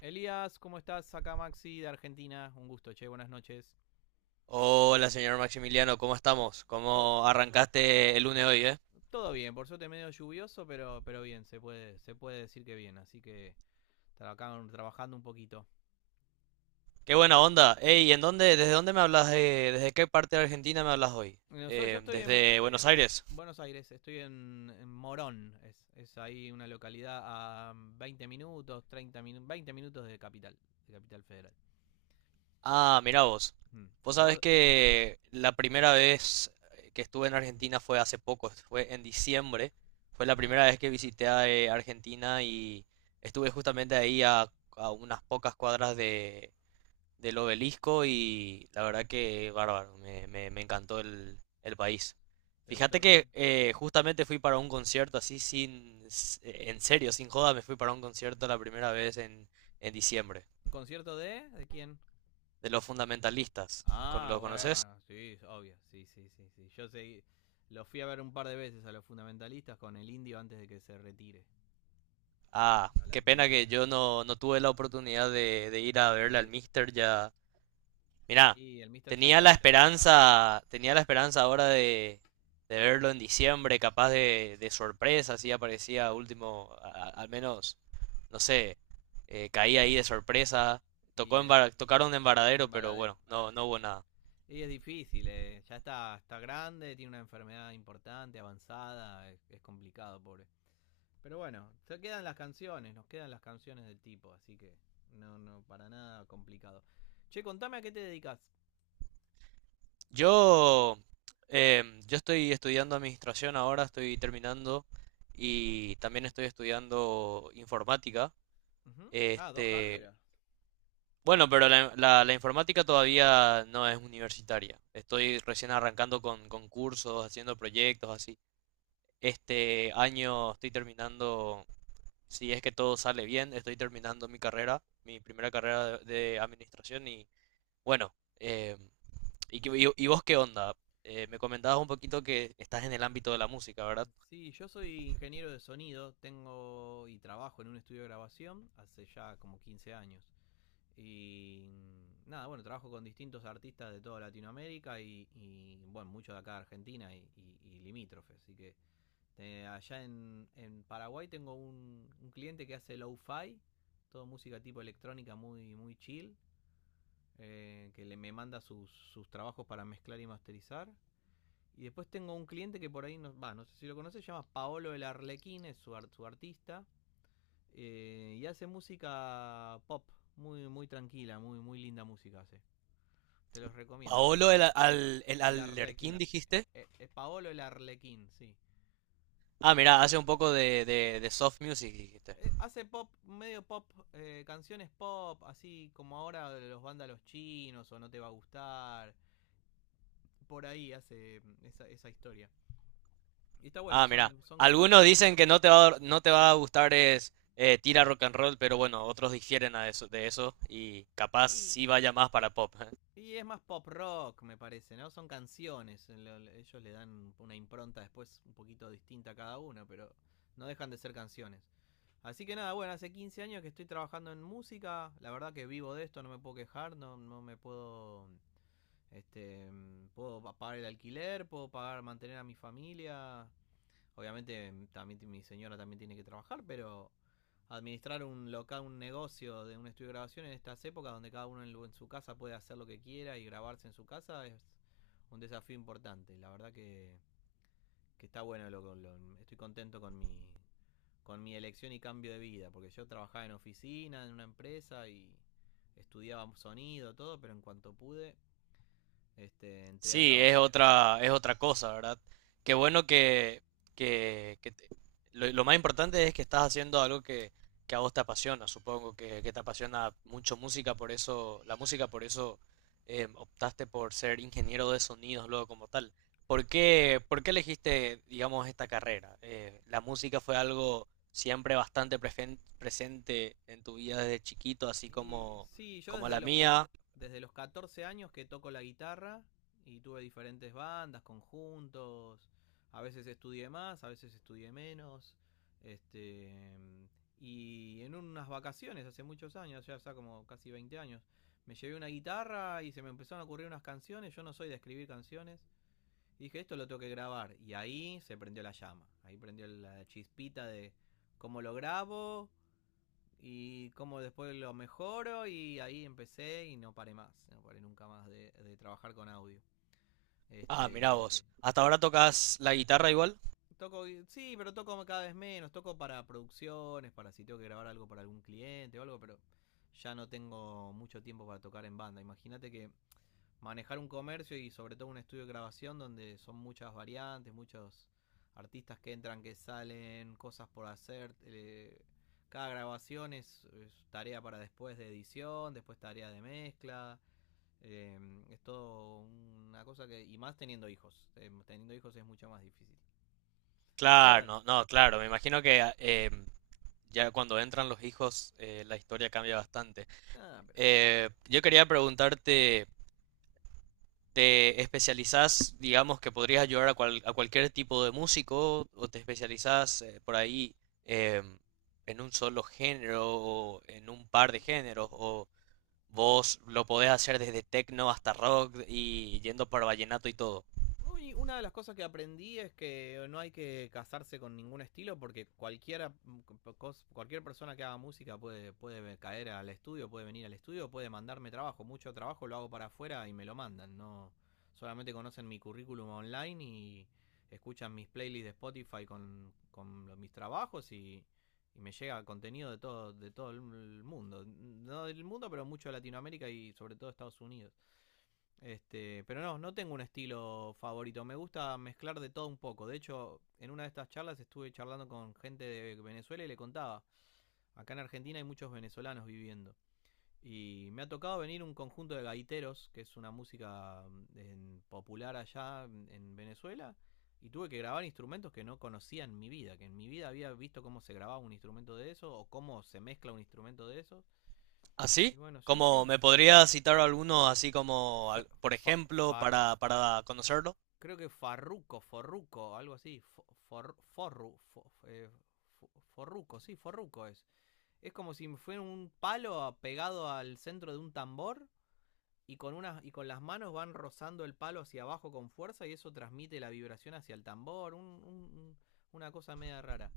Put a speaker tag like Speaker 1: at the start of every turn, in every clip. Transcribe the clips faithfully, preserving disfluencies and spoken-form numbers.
Speaker 1: Elías, ¿cómo estás? Acá Maxi de Argentina. Un gusto, che, buenas noches.
Speaker 2: Hola, señor Maximiliano, ¿cómo estamos?
Speaker 1: To-
Speaker 2: ¿Cómo arrancaste el lunes hoy, eh?
Speaker 1: todo bien, por suerte medio lluvioso, pero, pero bien, se puede, se puede decir que bien. Así que tra- acá trabajando un poquito.
Speaker 2: Qué buena onda. Ey, ¿en dónde, ¿desde dónde me hablas? eh, ¿desde qué parte de Argentina me hablas hoy?
Speaker 1: Bueno, Yo, yo
Speaker 2: Eh,
Speaker 1: estoy en
Speaker 2: ¿desde Buenos Aires?
Speaker 1: Buenos Aires, estoy en, en Morón. Es, es ahí una localidad a veinte minutos, treinta minutos, veinte minutos de Capital, de Capital Federal.
Speaker 2: Ah, mira vos.
Speaker 1: Mm.
Speaker 2: Vos sabés
Speaker 1: ¿Vos?
Speaker 2: que la primera vez que estuve en Argentina fue hace poco, fue en diciembre. Fue la
Speaker 1: Ah,
Speaker 2: primera vez que visité a, eh, Argentina y estuve justamente ahí a, a unas pocas cuadras del obelisco y la verdad que bárbaro, me, me- me encantó el, el país.
Speaker 1: ¿te gustó,
Speaker 2: Fíjate que
Speaker 1: Argen?
Speaker 2: eh, justamente fui para un concierto así sin, s- eh, en serio, sin joda, me fui para un concierto la primera vez en, en diciembre,
Speaker 1: ¿Un concierto de? ¿De quién?
Speaker 2: de los fundamentalistas. ¿Con-
Speaker 1: Ah,
Speaker 2: ¿Lo conoces?
Speaker 1: bueno, sí, obvio, sí, sí, sí, sí. Yo seguí, lo fui a ver un par de veces a los fundamentalistas con el indio antes de que se retire
Speaker 2: Ah, Ah,
Speaker 1: a
Speaker 2: qué
Speaker 1: las
Speaker 2: pena
Speaker 1: misas.
Speaker 2: que yo no, no tuve la oportunidad de, de ir a verle
Speaker 1: De
Speaker 2: al
Speaker 1: ir.
Speaker 2: Mister, ya. Mirá,
Speaker 1: Y el mister ya
Speaker 2: tenía la
Speaker 1: está,
Speaker 2: esperanza, tenía la esperanza ahora de, de verlo en diciembre, capaz de, de sorpresa, si aparecía último, a- al menos, no sé, eh, caía ahí de sorpresa. Tocó
Speaker 1: y
Speaker 2: en
Speaker 1: eh,
Speaker 2: Vara- tocaron en Varadero,
Speaker 1: en
Speaker 2: pero
Speaker 1: varadero.
Speaker 2: bueno, no, no hubo nada.
Speaker 1: Y es difícil, eh, ya está, está grande, tiene una enfermedad importante, avanzada, es, es complicado, pobre. Pero bueno, se quedan las canciones, nos quedan las canciones del tipo, así que no, no, para nada complicado. Che, contame a qué te dedicas.
Speaker 2: Yo, em, yo estoy estudiando administración ahora, estoy terminando y también estoy estudiando informática.
Speaker 1: Ujú. Ah, dos
Speaker 2: Este,
Speaker 1: carreras.
Speaker 2: Bueno, pero la, la- la informática todavía no es universitaria. Estoy recién arrancando con, con cursos, haciendo proyectos, así. Este año estoy terminando, si es que todo sale bien, estoy terminando mi carrera, mi primera carrera de, de administración y bueno, eh, ¿y, qué- y- y vos qué onda? Eh, me comentabas un poquito que estás en el ámbito de la música, ¿verdad?
Speaker 1: Sí, yo soy ingeniero de sonido, tengo y trabajo en un estudio de grabación hace ya como quince años. Y mm, nada, bueno, trabajo con distintos artistas de toda Latinoamérica y, y, bueno, muchos de acá de Argentina y, y- y limítrofes. Así que eh, allá en, en Paraguay tengo un, un cliente que hace lo-fi, todo música tipo electrónica muy, muy chill, eh, que le, me manda sus, sus trabajos para mezclar y masterizar. Y después tengo un cliente que por ahí, no, va, no sé si lo conoces, se llama Paolo el Arlequín, es su, art- su artista. eh, y hace música pop, muy, muy tranquila, muy, muy linda música hace. Te los recomiendo, se
Speaker 2: Paolo, el,
Speaker 1: pasa.
Speaker 2: al, el
Speaker 1: El
Speaker 2: Alerquín
Speaker 1: Arlequín.
Speaker 2: dijiste.
Speaker 1: Eh, eh, Paolo el Arlequín, sí.
Speaker 2: Ah, mira, hace un poco de, de de soft music dijiste.
Speaker 1: Eh, hace pop, medio pop, eh, canciones pop, así como ahora de los vándalos chinos o no te va a gustar. Por ahí hace mm, esa, esa historia. Y está bueno,
Speaker 2: Ah, mira,
Speaker 1: son, son dos...
Speaker 2: algunos dicen que no te va a, no te va a gustar es eh, tira rock and roll, pero bueno, otros difieren a eso, de eso y capaz
Speaker 1: Y
Speaker 2: sí vaya más para pop.
Speaker 1: Y es más pop rock, me parece, ¿no? Son canciones. Ellos le dan una impronta después un poquito distinta a cada una, pero no dejan de ser canciones. Así que nada, bueno, hace quince años que estoy trabajando en música. La verdad que vivo de esto, no me puedo quejar, no, no me puedo. Este, mm, puedo pagar el alquiler, puedo pagar, mantener a mi familia. Obviamente mm, también mi señora también tiene que trabajar, pero administrar un local, un negocio de un estudio de grabación en estas épocas donde cada uno en, en su casa puede hacer lo que quiera y grabarse en su casa es un desafío importante. La verdad que, que está bueno, lo, lo, estoy contento con mi, con mi elección y cambio de vida, porque yo trabajaba en oficina, en una empresa y estudiaba sonido, todo, pero en cuanto pude, este, entré a
Speaker 2: Sí, es
Speaker 1: trabajar.
Speaker 2: otra, es otra cosa, ¿verdad? Qué bueno que, que, que te- lo, lo más importante es que estás haciendo algo que, que a vos te apasiona, supongo que, que te apasiona mucho música, por eso, la música, por eso eh, optaste por ser ingeniero de sonidos luego como tal. ¿Por qué, por qué elegiste, digamos, esta carrera? Eh, ¿la música fue algo siempre bastante prefen- presente en tu vida desde chiquito, así
Speaker 1: Y
Speaker 2: como,
Speaker 1: sí, yo
Speaker 2: como la
Speaker 1: desde los, ca-
Speaker 2: mía?
Speaker 1: desde los catorce años que toco la guitarra y tuve diferentes bandas, conjuntos. A veces estudié más, a veces estudié menos. Este, mm, y en unas vacaciones hace muchos años, ya hace como casi veinte años, me llevé una guitarra y se me empezaron a ocurrir unas canciones. Yo no soy de escribir canciones. Y dije, esto lo tengo que grabar. Y ahí se prendió la llama. Ahí prendió la chispita de cómo lo grabo, y como después lo mejoro y ahí empecé y no paré más, no paré nunca más de, de trabajar con audio.
Speaker 2: Ah,
Speaker 1: Este,
Speaker 2: mira vos. ¿Hasta ahora tocas la guitarra igual?
Speaker 1: toco, sí, pero toco cada vez menos, toco para producciones, para si tengo que grabar algo para algún cliente o algo, pero ya no tengo mucho tiempo para tocar en banda. Imagínate que manejar un comercio y sobre todo un estudio de grabación donde son muchas variantes, muchos artistas que entran, que salen, cosas por hacer. eh, cada grabación es, es tarea para después de edición, después tarea de mezcla. eh, es todo una cosa que... Y más teniendo hijos. eh, teniendo hijos es mucho más difícil. Pero
Speaker 2: Claro,
Speaker 1: bueno,
Speaker 2: no, no, claro, me imagino que a- em, ya cuando entran los hijos eh, la historia cambia bastante.
Speaker 1: ah, pero... eh,
Speaker 2: Eh, yo quería preguntarte, ¿te especializás, digamos, que podrías ayudar a, cual- a cualquier tipo de músico o te especializás eh, por ahí em, en un solo género o en un par de géneros o vos lo podés hacer desde techno hasta rock y yendo para vallenato y todo?
Speaker 1: Uy, una de las cosas que aprendí es que no hay que casarse con ningún estilo porque cualquiera, cos- cualquier persona que haga música puede, puede caer al estudio, puede venir al estudio, puede mandarme trabajo. Mucho trabajo lo hago para afuera y me lo mandan. No solamente conocen mi currículum online y escuchan mis playlists de Spotify con, con los- mis trabajos y, y me llega contenido de todo, de todo el mundo. No del mundo, pero mucho de Latinoamérica y sobre todo Estados Unidos. Este, pero no, no tengo un estilo favorito. Me gusta mezclar de todo un poco. De hecho, en una de estas charlas estuve charlando con gente de Venezuela y le contaba. Acá en Argentina hay muchos venezolanos viviendo. Y me ha tocado venir un conjunto de gaiteros, que es una música mm, en- popular allá mm, en Venezuela. Y tuve que grabar instrumentos que no conocía en mi vida, que en mi vida había visto cómo se grababa un instrumento de eso o cómo se mezcla un instrumento de eso. Y
Speaker 2: ¿Así?
Speaker 1: bueno, sí,
Speaker 2: ¿Cómo
Speaker 1: sí.
Speaker 2: me podría citar alguno así como,
Speaker 1: Fa-
Speaker 2: al- por
Speaker 1: fa-
Speaker 2: ejemplo,
Speaker 1: far-
Speaker 2: para, para conocerlo?
Speaker 1: Creo que Farruco, Forruco, algo así. For, for- forru, fo- eh, fo- forruco, sí, Forruco es. Es como si fuera un palo pegado al centro de un tambor y con, unas, y con las manos van rozando el palo hacia abajo con fuerza y eso transmite la vibración hacia el tambor. un- un- una cosa media rara.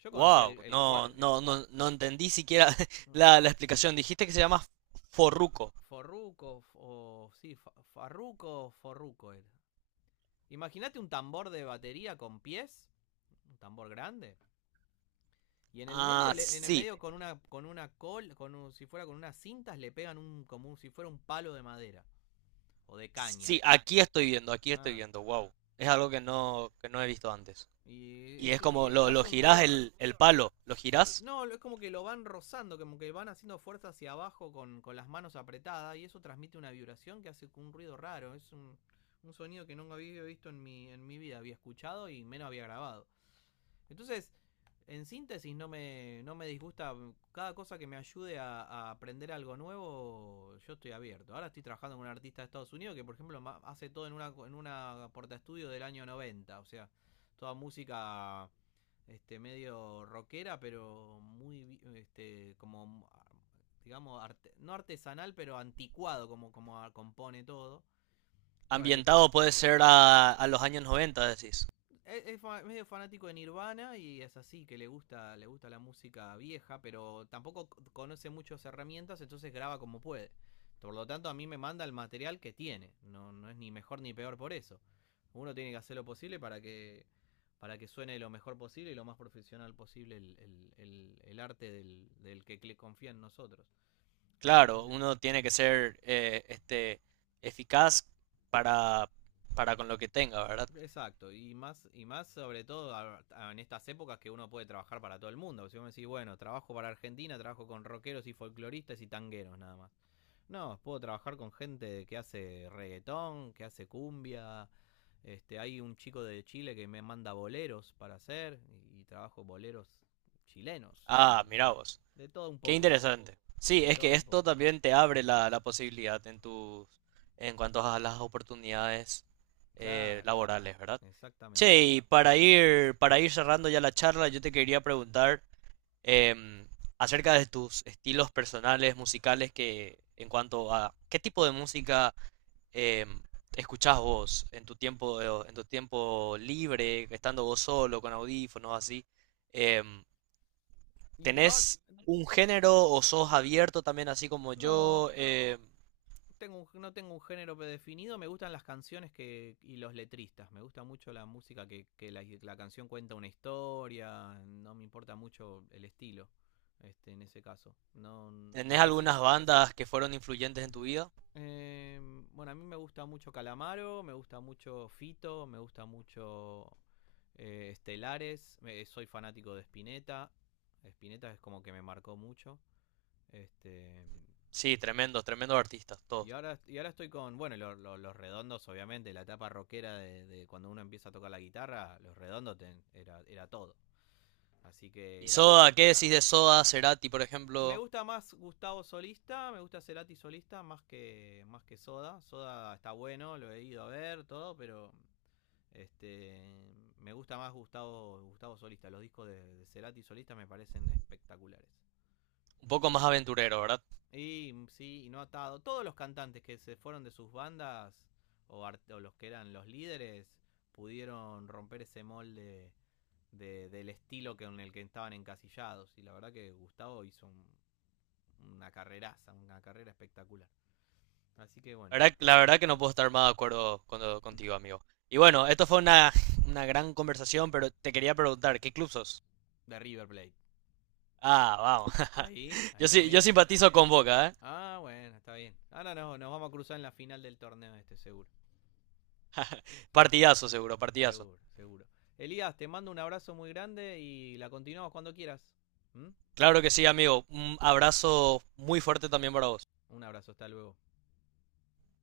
Speaker 1: Yo conocía
Speaker 2: Wow,
Speaker 1: el, el
Speaker 2: no,
Speaker 1: cua-
Speaker 2: no, no, no entendí siquiera la, la explicación. Dijiste que se llama Forruco.
Speaker 1: Forruco, o sí, fa- Farruco, Forruco era. Imagínate un tambor de batería con pies, un tambor grande. Y en el medio,
Speaker 2: Ah,
Speaker 1: en el
Speaker 2: sí,
Speaker 1: medio con una, con una col, con un- si fuera con unas cintas, le pegan un, como un- si fuera un palo de madera o de caña.
Speaker 2: sí, aquí estoy viendo, aquí estoy
Speaker 1: Ah,
Speaker 2: viendo, wow. Es algo que no, que no he visto antes.
Speaker 1: y,
Speaker 2: Y
Speaker 1: es
Speaker 2: es
Speaker 1: un,
Speaker 2: como,
Speaker 1: y
Speaker 2: lo, lo
Speaker 1: hace un
Speaker 2: girás
Speaker 1: ruido,
Speaker 2: el, el palo, lo
Speaker 1: eh,
Speaker 2: girás.
Speaker 1: no, es como que lo van rozando, como que van haciendo fuerza hacia abajo con, con las manos apretadas y eso transmite una vibración que hace un ruido raro. Es un, un sonido que nunca había visto en mi, en mi vida, había escuchado y menos había grabado. Entonces, en síntesis, no me, no me disgusta. Cada cosa que me ayude a, a aprender algo nuevo, yo estoy abierto. Ahora estoy trabajando con un artista de Estados Unidos que, por ejemplo, hace todo en una, en una porta estudio del año noventa. O sea, toda música este medio rockera, pero muy este como digamos arte- no artesanal, pero anticuado como como compone todo. Y bueno, hay que tra-
Speaker 2: Ambientado puede ser a, a los años noventa, decís.
Speaker 1: Es, es medio fanático de Nirvana y es así, que le gusta, le gusta la música vieja, pero tampoco conoce muchas herramientas, entonces graba como puede. Por lo tanto, a mí me manda el material que tiene. No, no es ni mejor ni peor por eso. Uno tiene que hacer lo posible para que, para que suene lo mejor posible y lo más profesional posible el, el- el- el arte del, del que le confía en nosotros. Así que
Speaker 2: Claro,
Speaker 1: eh,
Speaker 2: uno tiene que ser eh, este, eficaz para, para con lo que tenga, ¿verdad?
Speaker 1: exacto, y más, y más sobre todo a- a- en estas épocas que uno puede trabajar para todo el mundo. Si vos me decís, bueno, trabajo para Argentina, trabajo con rockeros y folcloristas y tangueros nada más. No, puedo trabajar con gente que hace reggaetón, que hace cumbia. Este, hay un chico de Chile que me manda boleros para hacer y, y trabajo boleros chilenos.
Speaker 2: Ah,
Speaker 1: Y-
Speaker 2: mira vos.
Speaker 1: De todo un
Speaker 2: Qué
Speaker 1: poco,
Speaker 2: interesante. Sí,
Speaker 1: de
Speaker 2: es
Speaker 1: todo
Speaker 2: que
Speaker 1: un
Speaker 2: esto
Speaker 1: poco.
Speaker 2: también te abre la, la posibilidad en tus, en cuanto a las oportunidades eh,
Speaker 1: Claro,
Speaker 2: laborales, ¿verdad? Che,
Speaker 1: exactamente.
Speaker 2: y para ir, para ir cerrando ya la charla, yo te quería preguntar em, acerca de tus estilos personales, musicales, que en cuanto a qué tipo de música eh, escuchás vos en tu tiempo, en tu tiempo libre, estando vos solo, con audífonos, así? Em,
Speaker 1: Y ahora,
Speaker 2: ¿Tenés un género o sos abierto también así como
Speaker 1: no,
Speaker 2: yo? Em,
Speaker 1: tengo un- no tengo un género predefinido, me gustan las canciones que y los letristas, me gusta mucho la música que, que la, la canción cuenta una historia, no me importa mucho el estilo, este, en ese caso. No,
Speaker 2: ¿tenés
Speaker 1: lo que sí,
Speaker 2: algunas bandas que fueron influyentes en tu vida?
Speaker 1: eh, bueno, a mí me gusta mucho Calamaro, me gusta mucho Fito, me gusta mucho eh, Estelares, me- soy fanático de Spinetta, Spinetta es como que me marcó mucho, este,
Speaker 2: Sí, tremendos, tremendos artistas,
Speaker 1: y
Speaker 2: todos.
Speaker 1: ahora, y ahora estoy con, bueno, lo- lo- los redondos, obviamente, la etapa rockera de, de cuando uno empieza a tocar la guitarra, los redondos ten- era, era todo. Así que
Speaker 2: ¿Y
Speaker 1: era...
Speaker 2: Soda? ¿Qué decís de Soda, Cerati, por
Speaker 1: Me
Speaker 2: ejemplo?
Speaker 1: gusta más Gustavo solista, me gusta Cerati solista más que, más que Soda. Soda está bueno, lo he ido a ver, todo, pero este me gusta más Gustavo, Gustavo solista. Los discos de, de Cerati solista me parecen espectaculares.
Speaker 2: Un poco más aventurero, ¿verdad?
Speaker 1: Y mm, sí, y no atado. Todos los cantantes que se fueron de sus bandas o, o los que eran los líderes pudieron romper ese molde de- del estilo que, en el que estaban encasillados. Y la verdad que Gustavo hizo un- una carreraza, una carrera espectacular. Así que
Speaker 2: La
Speaker 1: bueno,
Speaker 2: verdad, la verdad que no puedo estar más de acuerdo con- contigo, amigo. Y bueno, esto fue una, una gran conversación, pero te quería preguntar, ¿qué club sos?
Speaker 1: de River Plate.
Speaker 2: Ah, vamos.
Speaker 1: Ahí,
Speaker 2: Yo
Speaker 1: ahí
Speaker 2: sí, yo
Speaker 1: también.
Speaker 2: simpatizo con Boca, ¿eh?
Speaker 1: Ah, bueno, está bien. Ahora no, nos vamos a cruzar en la final del torneo este, seguro.
Speaker 2: Partidazo, seguro, partidazo.
Speaker 1: Seguro, seguro. Elías, te mando un abrazo muy grande y la continuamos cuando quieras. ¿Mm?
Speaker 2: Claro que sí, amigo. Un abrazo muy fuerte también para vos.
Speaker 1: Un abrazo, hasta luego.